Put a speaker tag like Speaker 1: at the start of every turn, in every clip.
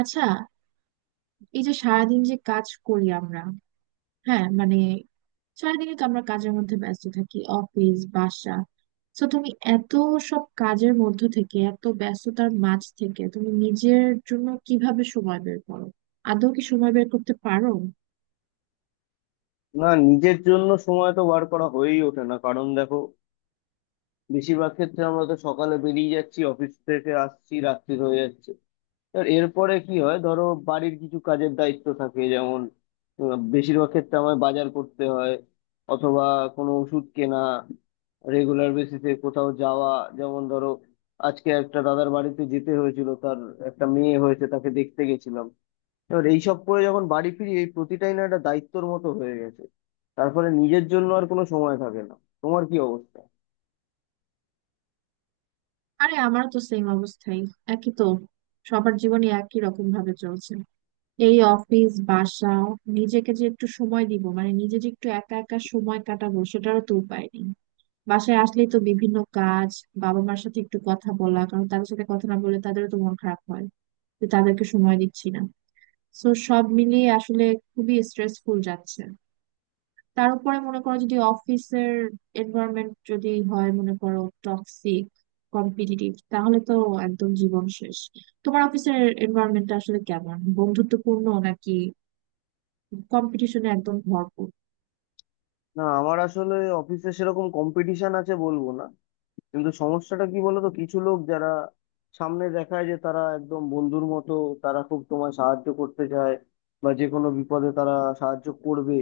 Speaker 1: আচ্ছা। এই যে সারাদিন যে কাজ করি আমরা, হ্যাঁ মানে সারাদিনই তো আমরা কাজের মধ্যে ব্যস্ত থাকি, অফিস বাসা। তো তুমি এত সব কাজের মধ্য থেকে, এত ব্যস্ততার মাঝ থেকে তুমি নিজের জন্য কিভাবে সময় বের করো? আদৌ কি সময় বের করতে পারো?
Speaker 2: না, নিজের জন্য সময় তো বার করা হয়েই ওঠে না। কারণ দেখো, বেশিরভাগ ক্ষেত্রে আমরা তো সকালে বেরিয়ে যাচ্ছি, অফিস থেকে আসছি রাত্রি হয়ে যাচ্ছে। আর এরপরে কি হয় ধরো, বাড়ির কিছু কাজের দায়িত্ব থাকে। যেমন বেশিরভাগ ক্ষেত্রে আমায় বাজার করতে হয়, অথবা কোনো ওষুধ কেনা, রেগুলার বেসিসে কোথাও যাওয়া। যেমন ধরো, আজকে একটা দাদার বাড়িতে যেতে হয়েছিল, তার একটা মেয়ে হয়েছে, তাকে দেখতে গেছিলাম। এবার এইসব করে যখন বাড়ি ফিরি, এই প্রতিটাই না একটা দায়িত্বর মতো হয়ে গেছে। তারপরে নিজের জন্য আর কোনো সময় থাকে না। তোমার কি অবস্থা?
Speaker 1: আরে আমারও তো সেম অবস্থাই, একই তো, সবার জীবনে একই রকম ভাবে চলছে, এই অফিস বাসা। নিজেকে যে একটু সময় দিব, মানে নিজে যে একটু একা একা সময় কাটাবো সেটারও তো উপায় নেই। বাসায় আসলেই তো বিভিন্ন কাজ, বাবা মার সাথে একটু কথা বলা, কারণ তাদের সাথে কথা না বললে তাদেরও তো মন খারাপ হয় যে তাদেরকে সময় দিচ্ছি না। তো সব মিলিয়ে আসলে খুবই স্ট্রেসফুল যাচ্ছে। তার উপরে মনে করো যদি অফিসের এনভায়রনমেন্ট যদি হয় মনে করো টক্সিক, কম্পিটিটিভ, তাহলে তো একদম জীবন শেষ। তোমার অফিসের এনভায়রনমেন্টটা আসলে কেমন, বন্ধুত্বপূর্ণ নাকি কম্পিটিশনে একদম ভরপুর?
Speaker 2: না, আমার আসলে অফিসে সেরকম কম্পিটিশন আছে বলবো না, কিন্তু সমস্যাটা কি বলতো, কিছু লোক যারা সামনে দেখায় যে তারা একদম বন্ধুর মতো, তারা খুব তোমায় সাহায্য করতে চায় বা যে কোনো বিপদে তারা সাহায্য করবে,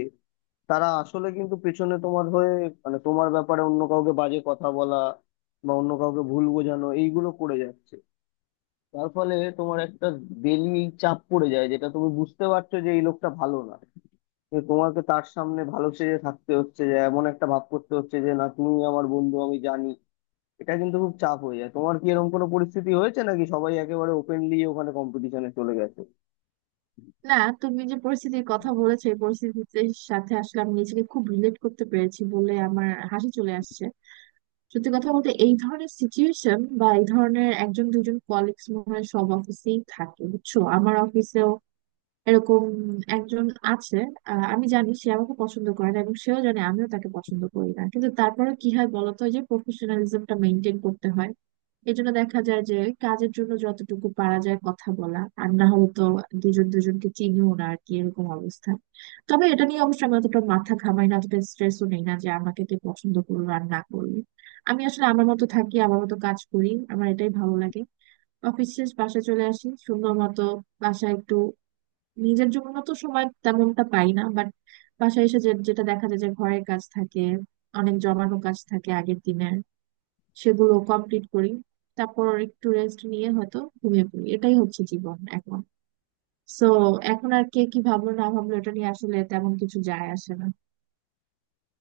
Speaker 2: তারা আসলে কিন্তু পেছনে তোমার হয়ে, মানে তোমার ব্যাপারে অন্য কাউকে বাজে কথা বলা বা অন্য কাউকে ভুল বোঝানো এইগুলো করে যাচ্ছে। তার ফলে তোমার একটা বেলি চাপ পড়ে যায়, যেটা তুমি বুঝতে পারছো যে এই লোকটা ভালো না, যে তোমাকে তার সামনে ভালো সেজে থাকতে হচ্ছে, যে এমন একটা ভাব করতে হচ্ছে যে না তুমি আমার বন্ধু আমি জানি। এটা কিন্তু খুব চাপ হয়ে যায়। তোমার কি এরকম কোনো পরিস্থিতি হয়েছে নাকি সবাই একেবারে ওপেনলি ওখানে কম্পিটিশনে চলে গেছে?
Speaker 1: না, তুমি যে পরিস্থিতির কথা বলেছো এই পরিস্থিতির সাথে আসলে আমি নিজেকে খুব রিলেট করতে পেরেছি বলে আমার হাসি চলে আসছে। সত্যি কথা বলতে এই ধরনের সিচুয়েশন বা এই ধরনের একজন দুজন কলিগস মনে হয় সব অফিসেই থাকে, বুঝছো, আমার অফিসেও এরকম একজন আছে। আমি জানি সে আমাকে পছন্দ করে না এবং সেও জানে আমিও তাকে পছন্দ করি না, কিন্তু তারপরে কি হয় বলতো, ওই যে প্রফেশনালিজমটা মেনটেন করতে হয়। এই জন্য দেখা যায় যে কাজের জন্য যতটুকু পারা যায় কথা বলা, আর না হলে তো দুজন দুজনকে চিনিও না আর কি, এরকম অবস্থা। তবে এটা নিয়ে অবশ্য আমি অতটা মাথা ঘামাই না, অতটা স্ট্রেসও নেই না যে আমাকে কে পছন্দ করলো আর না করলো। আমি আসলে আমার মতো থাকি, আমার মতো কাজ করি, আমার এটাই ভালো লাগে। অফিস শেষ বাসায় চলে আসি সুন্দর মতো। বাসায় একটু নিজের জন্য তো সময় তেমনটা পাই না, বাট বাসায় এসে যে যেটা দেখা যায় যে ঘরের কাজ থাকে, অনেক জমানো কাজ থাকে আগের দিনের, সেগুলো কমপ্লিট করি। তারপর একটু রেস্ট নিয়ে হয়তো ঘুমিয়ে পড়ি, এটাই হচ্ছে জীবন এখন। সো এখন আর কে কি ভাবলো না ভাবলো এটা নিয়ে আসলে তেমন কিছু যায় আসে না।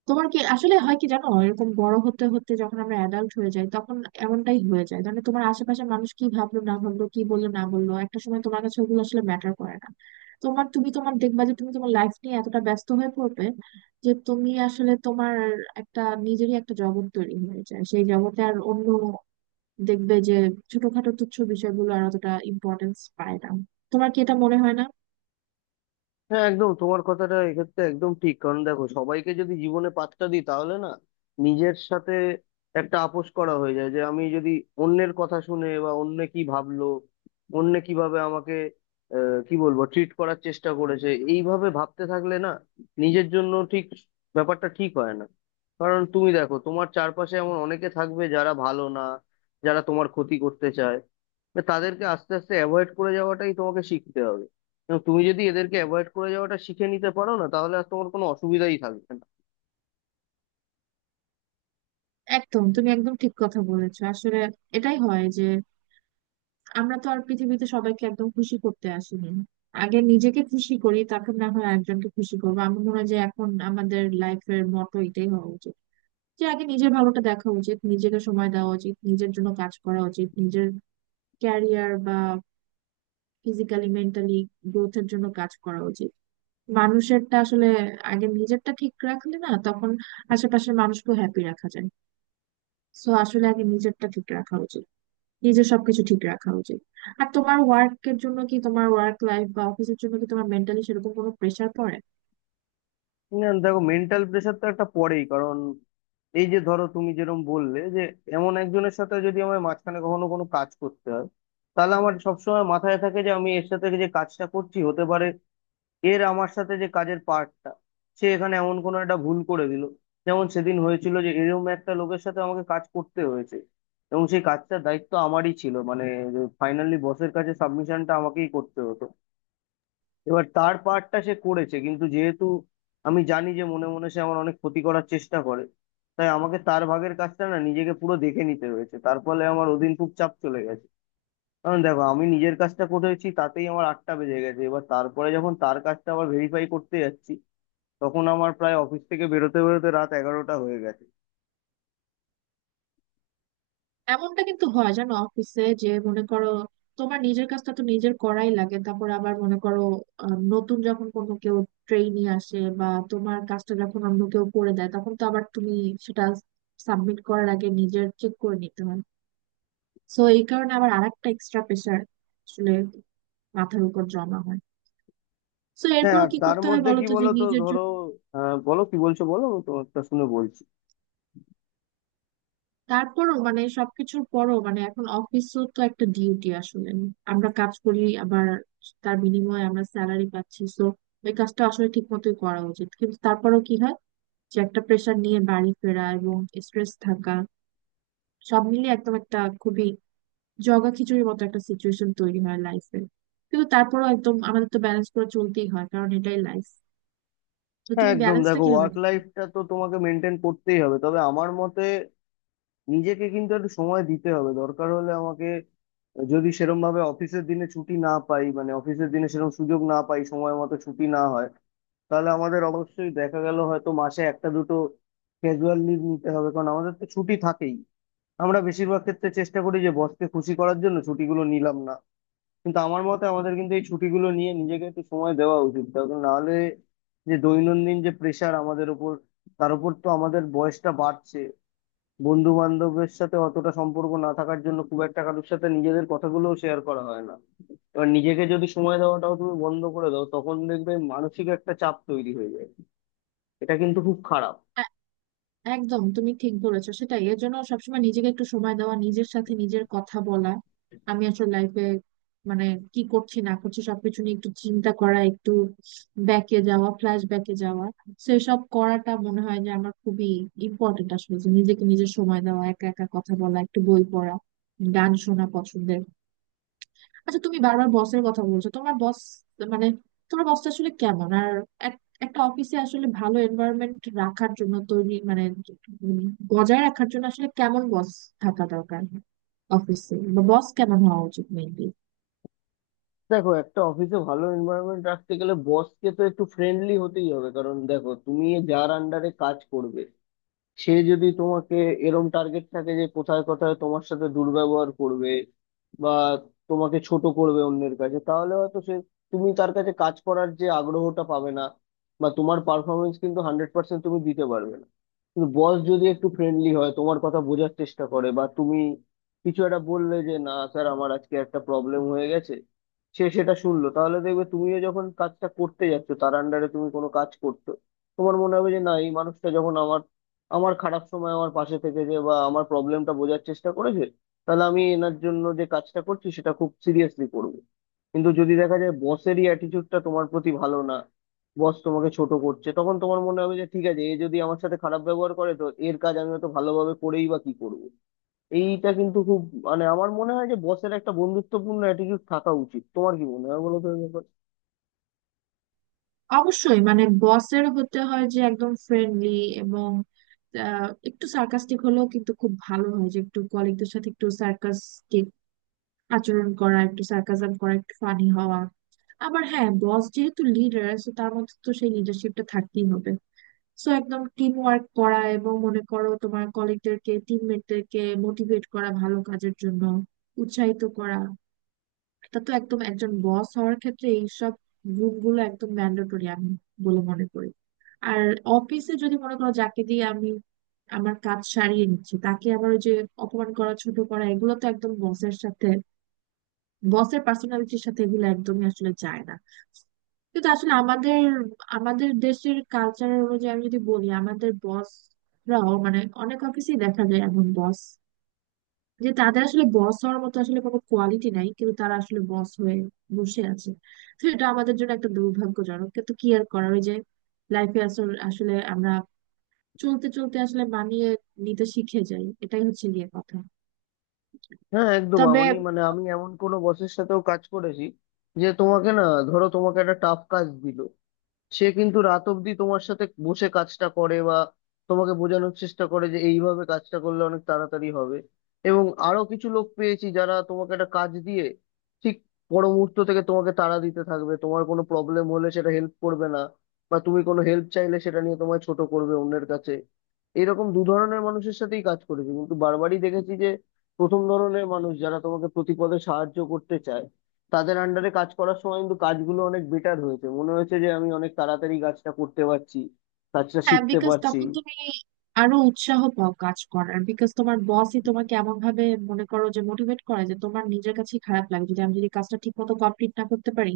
Speaker 1: তোমার কি আসলে হয় কি জানো, এরকম বড় হতে হতে যখন আমরা অ্যাডাল্ট হয়ে যাই তখন এমনটাই হয়ে যায়, মানে তোমার আশেপাশে মানুষ কি ভাবলো না ভাবলো, কি বললো না বললো, একটা সময় তোমার কাছে ওগুলো আসলে ম্যাটার করে না। তোমার তুমি তোমার দেখবা যে তুমি তোমার লাইফ নিয়ে এতটা ব্যস্ত হয়ে পড়বে যে তুমি আসলে তোমার একটা নিজেরই একটা জগৎ তৈরি হয়ে যায়, সেই জগতে আর অন্য দেখবে যে ছোটখাটো তুচ্ছ বিষয়গুলো আর অতটা ইম্পর্টেন্স পায় না। তোমার কি এটা মনে হয় না?
Speaker 2: হ্যাঁ একদম, তোমার কথাটা এক্ষেত্রে একদম ঠিক। কারণ দেখো, সবাইকে যদি জীবনে পাত্তা দিই তাহলে না নিজের সাথে একটা আপোষ করা হয়ে যায়। যে আমি যদি অন্যের কথা শুনে বা অন্য কি ভাবলো, অন্য কিভাবে আমাকে আহ, কি বলবো ট্রিট করার চেষ্টা করেছে, এইভাবে ভাবতে থাকলে না নিজের জন্য ঠিক ব্যাপারটা ঠিক হয় না। কারণ তুমি দেখো, তোমার চারপাশে এমন অনেকে থাকবে যারা ভালো না, যারা তোমার ক্ষতি করতে চায়। না, তাদেরকে আস্তে আস্তে অ্যাভয়েড করে যাওয়াটাই তোমাকে শিখতে হবে। এবং তুমি যদি এদেরকে অ্যাভয়েড করে যাওয়াটা শিখে নিতে পারো, না তাহলে আর তোমার কোনো অসুবিধাই থাকবে না।
Speaker 1: একদম, তুমি একদম ঠিক কথা বলেছো আসলে, এটাই হয় যে আমরা তো আর পৃথিবীতে সবাইকে একদম খুশি করতে আসিনি। আগে নিজেকে খুশি করি, তারপর না হয় একজনকে খুশি করবো। আমার মনে হয় যে এখন আমাদের লাইফের মটো এটাই হওয়া উচিত, যে আগে নিজের ভালোটা দেখা উচিত, নিজেকে সময় দেওয়া উচিত, নিজের জন্য কাজ করা উচিত, নিজের ক্যারিয়ার বা ফিজিক্যালি মেন্টালি গ্রোথের জন্য কাজ করা উচিত। মানুষেরটা আসলে আগে নিজেরটা ঠিক রাখলে না তখন আশেপাশের মানুষকেও হ্যাপি রাখা যায়। সো আসলে আগে নিজেরটা ঠিক রাখা উচিত, নিজের সবকিছু ঠিক রাখা উচিত। আর তোমার ওয়ার্কের জন্য কি, তোমার ওয়ার্ক লাইফ বা অফিসের জন্য কি তোমার মেন্টালি সেরকম কোনো প্রেসার পড়ে?
Speaker 2: না, দেখো, মেন্টাল প্রেশার তো একটা পড়েই। কারণ এই যে ধরো তুমি যেরকম বললে, যে এমন একজনের সাথে যদি আমার মাঝখানে কখনো কোনো কাজ করতে হয়, তাহলে আমার সবসময় মাথায় থাকে যে আমি এর সাথে যে কাজটা করছি, হতে পারে এর আমার সাথে যে কাজের পার্টটা সে এখানে এমন কোনো একটা ভুল করে দিল। যেমন সেদিন হয়েছিল, যে এরকম একটা লোকের সাথে আমাকে কাজ করতে হয়েছে এবং সেই কাজটার দায়িত্ব আমারই ছিল, মানে ফাইনালি বসের কাছে সাবমিশনটা আমাকেই করতে হতো। এবার তার পার্টটা সে করেছে, কিন্তু যেহেতু আমি জানি যে মনে মনে সে আমার অনেক ক্ষতি করার চেষ্টা করে, তাই আমাকে তার ভাগের কাজটা না নিজেকে পুরো দেখে নিতে হয়েছে। তার ফলে আমার ওদিন খুব চাপ চলে গেছে। কারণ দেখো, আমি নিজের কাজটা করেছি, তাতেই আমার আটটা বেজে গেছে। এবার তারপরে যখন তার কাজটা আবার ভেরিফাই করতে যাচ্ছি, তখন আমার প্রায় অফিস থেকে বেরোতে বেরোতে রাত এগারোটা হয়ে গেছে।
Speaker 1: এমনটা কিন্তু হয় জানো অফিসে, যে মনে করো তোমার নিজের কাজটা তো নিজের করাই লাগে, তারপর আবার মনে করো নতুন যখন কোনো কেউ ট্রেইনি আসে বা তোমার কাজটা যখন অন্য কেউ করে দেয়, তখন তো আবার তুমি সেটা সাবমিট করার আগে নিজের চেক করে নিতে হয়। সো এই কারণে আবার আরেকটা এক্সট্রা প্রেসার আসলে মাথার উপর জমা হয়। সো
Speaker 2: হ্যাঁ,
Speaker 1: এরপরও
Speaker 2: আর
Speaker 1: কি
Speaker 2: তার
Speaker 1: করতে হয়
Speaker 2: মধ্যে
Speaker 1: বলো
Speaker 2: কি
Speaker 1: তো যে
Speaker 2: বলো তো
Speaker 1: নিজের
Speaker 2: ধরো,
Speaker 1: জন্য।
Speaker 2: বলো, কি বলছো বলো তো, একটা শুনে বলছি।
Speaker 1: তারপরও মানে সবকিছুর পরও মানে এখন অফিসও তো একটা ডিউটি আসলে, আমরা কাজ করি আবার তার বিনিময়ে আমরা স্যালারি পাচ্ছি, তো ওই কাজটা আসলে ঠিক মতোই করা উচিত। কিন্তু তারপরেও কি হয়, যে একটা প্রেশার নিয়ে বাড়ি ফেরা এবং স্ট্রেস থাকা, সব মিলিয়ে একদম একটা খুবই জগা খিচুড়ির মতো একটা সিচুয়েশন তৈরি হয় লাইফে। কিন্তু তারপরেও একদম আমাদের তো ব্যালেন্স করে চলতেই হয়, কারণ এটাই লাইফ। তো
Speaker 2: হ্যাঁ
Speaker 1: তুমি
Speaker 2: একদম,
Speaker 1: ব্যালেন্সটা
Speaker 2: দেখো
Speaker 1: কিভাবে?
Speaker 2: ওয়ার্ক লাইফটা তো তোমাকে মেনটেন করতেই হবে, তবে আমার মতে নিজেকে কিন্তু একটু সময় দিতে হবে। দরকার হলে আমাকে, যদি সেরম ভাবে অফিসের দিনে ছুটি না পাই, মানে অফিসের দিনে সেরকম সুযোগ না পাই, সময় মতো ছুটি না হয়, তাহলে আমাদের অবশ্যই দেখা গেল হয়তো মাসে একটা দুটো ক্যাজুয়াল লিভ নিতে হবে। কারণ আমাদের তো ছুটি থাকেই। আমরা বেশিরভাগ ক্ষেত্রে চেষ্টা করি যে বসকে খুশি করার জন্য ছুটিগুলো নিলাম না, কিন্তু আমার মতে আমাদের কিন্তু এই ছুটিগুলো নিয়ে নিজেকে একটু সময় দেওয়া উচিত। তার কারণ, নাহলে যে দৈনন্দিন যে প্রেশার আমাদের উপর, তার উপর তো আমাদের বয়সটা বাড়ছে। বন্ধু বান্ধবের সাথে অতটা সম্পর্ক না থাকার জন্য খুব একটা কারোর সাথে নিজেদের কথাগুলোও শেয়ার করা হয় না। এবার নিজেকে যদি সময় দেওয়াটাও তুমি বন্ধ করে দাও, তখন দেখবে মানসিক একটা চাপ তৈরি হয়ে যায়। এটা কিন্তু খুব খারাপ।
Speaker 1: একদম, তুমি ঠিক বলেছো, সেটাই, এর জন্য সবসময় নিজেকে একটু সময় দেওয়া, নিজের সাথে নিজের কথা বলা। আমি আসলে লাইফে, মানে কি করছি না করছি সবকিছু নিয়ে একটু চিন্তা করা, একটু ব্যাকে যাওয়া, ফ্ল্যাশ ব্যাকে যাওয়া, সেসব করাটা মনে হয় যে আমার খুবই ইম্পর্টেন্ট আসলে, যে নিজেকে নিজের সময় দেওয়া, একা একা কথা বলা, একটু বই পড়া, গান শোনা পছন্দের। আচ্ছা তুমি বারবার বসের কথা বলছো, তোমার বস মানে তোমার বসটা আসলে কেমন? আর একটা অফিসে আসলে ভালো এনভায়রনমেন্ট রাখার জন্য তৈরি মানে উম, বজায় রাখার জন্য আসলে কেমন বস থাকা দরকার, অফিসে বা বস কেমন হওয়া উচিত মেনলি?
Speaker 2: দেখো, একটা অফিসে ভালো এনভায়রনমেন্ট রাখতে গেলে বসকে তো একটু ফ্রেন্ডলি হতেই হবে। কারণ দেখো, তুমি যার আন্ডারে কাজ করবে, সে যদি তোমাকে, এরম টার্গেট থাকে যে কোথায় কোথায় তোমার সাথে দুর্ব্যবহার করবে বা তোমাকে ছোট করবে অন্যের কাছে, তাহলে হয়তো সে, তুমি তার কাছে কাজ করার যে আগ্রহটা পাবে না, বা তোমার পারফরমেন্স কিন্তু 100% তুমি দিতে পারবে না। কিন্তু বস যদি একটু ফ্রেন্ডলি হয়, তোমার কথা বোঝার চেষ্টা করে, বা তুমি কিছু একটা বললে যে না স্যার আমার আজকে একটা প্রবলেম হয়ে গেছে, সে সেটা শুনলো, তাহলে দেখবে তুমিও যখন কাজটা করতে যাচ্ছ, তার আন্ডারে তুমি কোনো কাজ করছো, তোমার মনে হবে যে না, এই মানুষটা যখন আমার আমার খারাপ সময় আমার পাশে থেকে, যে বা আমার প্রবলেমটা বোঝার চেষ্টা করেছে, তাহলে আমি এনার জন্য যে কাজটা করছি সেটা খুব সিরিয়াসলি করবো। কিন্তু যদি দেখা যায় বসেরই অ্যাটিটিউডটা তোমার প্রতি ভালো না, বস তোমাকে ছোট করছে, তখন তোমার মনে হবে যে ঠিক আছে, এ যদি আমার সাথে খারাপ ব্যবহার করে তো এর কাজ আমি হয়তো ভালোভাবে করেই বা কি করবো। এইটা কিন্তু খুব, মানে আমার মনে হয় যে বসের একটা বন্ধুত্বপূর্ণ অ্যাটিটিউড থাকা উচিত। তোমার কি মনে হয় বলো তো এই ব্যাপারে?
Speaker 1: অবশ্যই, মানে বসের হতে হয় যে একদম ফ্রেন্ডলি, এবং একটু সার্কাস্টিক হলেও কিন্তু খুব ভালো হয়, যে একটু কলিগদের সাথে একটু সার্কাস্টিক আচরণ করা, একটু সার্কাসাম করা, একটু ফানি হওয়া। আবার হ্যাঁ, বস যেহেতু লিডার সো তার মধ্যে তো সেই লিডারশিপটা থাকতেই হবে। সো একদম টিম ওয়ার্ক করা এবং মনে করো তোমার কলিগদেরকে, টিমমেটদেরকে মোটিভেট করা, ভালো কাজের জন্য উৎসাহিত করা, এটা তো একদম একজন বস হওয়ার ক্ষেত্রে এইসব গুণগুলো একদম ম্যান্ডেটরি আমি বলে মনে করি। আর অফিসে যদি মনে করো যাকে দিয়ে আমি আমার কাজ সারিয়ে নিচ্ছি তাকে আবার ওই যে অপমান করা, ছোট করা, এগুলো তো একদম বসের সাথে বসের পার্সোনালিটির সাথে এগুলো একদমই আসলে যায় না। কিন্তু আসলে আমাদের আমাদের দেশের কালচার অনুযায়ী আমি যদি বলি, আমাদের বসরাও মানে অনেক অফিসেই দেখা যায় এমন বস যে তাদের আসলে বস হওয়ার মতো আসলে কোনো কোয়ালিটি নাই, কিন্তু তারা আসলে বস হয়ে বসে আছে। তো এটা আমাদের জন্য একটা দুর্ভাগ্যজনক, কিন্তু কি আর করার, ওই যে লাইফে আসলে আসলে আমরা চলতে চলতে আসলে মানিয়ে নিতে শিখে যাই, এটাই হচ্ছে গিয়ে কথা।
Speaker 2: হ্যাঁ একদম,
Speaker 1: তবে
Speaker 2: আমি মানে আমি এমন কোনো বসের সাথেও কাজ করেছি যে তোমাকে না, ধরো তোমাকে একটা টাফ কাজ দিল, সে কিন্তু রাত অব্দি তোমার সাথে বসে কাজটা করে বা তোমাকে বোঝানোর চেষ্টা করে যে এইভাবে কাজটা করলে অনেক তাড়াতাড়ি হবে। এবং আরো কিছু লোক পেয়েছি যারা তোমাকে একটা কাজ দিয়ে ঠিক পর মুহূর্ত থেকে তোমাকে তাড়া দিতে থাকবে, তোমার কোনো প্রবলেম হলে সেটা হেল্প করবে না বা তুমি কোনো হেল্প চাইলে সেটা নিয়ে তোমায় ছোট করবে অন্যের কাছে। এরকম দু ধরনের মানুষের সাথেই কাজ করেছি, কিন্তু বারবারই দেখেছি যে প্রথম ধরনের মানুষ যারা তোমাকে প্রতিপদে সাহায্য করতে চায়, তাদের আন্ডারে কাজ করার সময় কিন্তু কাজগুলো অনেক বেটার হয়েছে, মনে হয়েছে যে আমি অনেক তাড়াতাড়ি কাজটা করতে পারছি, কাজটা
Speaker 1: হ্যাঁ,
Speaker 2: শিখতে
Speaker 1: বিকজ
Speaker 2: পারছি।
Speaker 1: তখন তুমি আরো উৎসাহ পাও কাজ করার, বিকজ তোমার বসই তোমাকে এমন ভাবে মনে করো যে মোটিভেট করে যে তোমার নিজের কাছেই খারাপ লাগে, যদি কাজটা ঠিক মতো কমপ্লিট না করতে পারি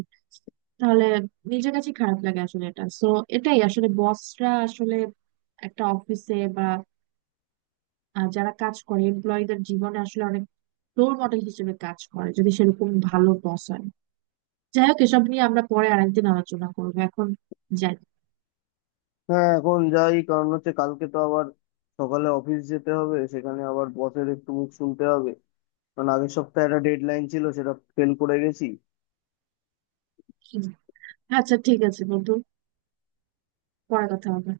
Speaker 1: তাহলে নিজের কাছেই খারাপ লাগে আসলে এটা। সো এটাই আসলে বসরা আসলে একটা অফিসে বা যারা কাজ করে এমপ্লয়ীদের জীবনে আসলে অনেক রোল মডেল হিসেবে কাজ করে, যদি সেরকম ভালো বস হয়। যাই হোক, এসব নিয়ে আমরা পরে আরেকদিন আলোচনা করবো, এখন যাই।
Speaker 2: হ্যাঁ, এখন যাই, কারণ হচ্ছে কালকে তো আবার সকালে অফিস যেতে হবে, সেখানে আবার বসের একটু মুখ শুনতে হবে কারণ আগের সপ্তাহে একটা ডেডলাইন ছিল সেটা ফেল করে গেছি।
Speaker 1: আচ্ছা ঠিক আছে বন্ধু, পরে কথা হবে।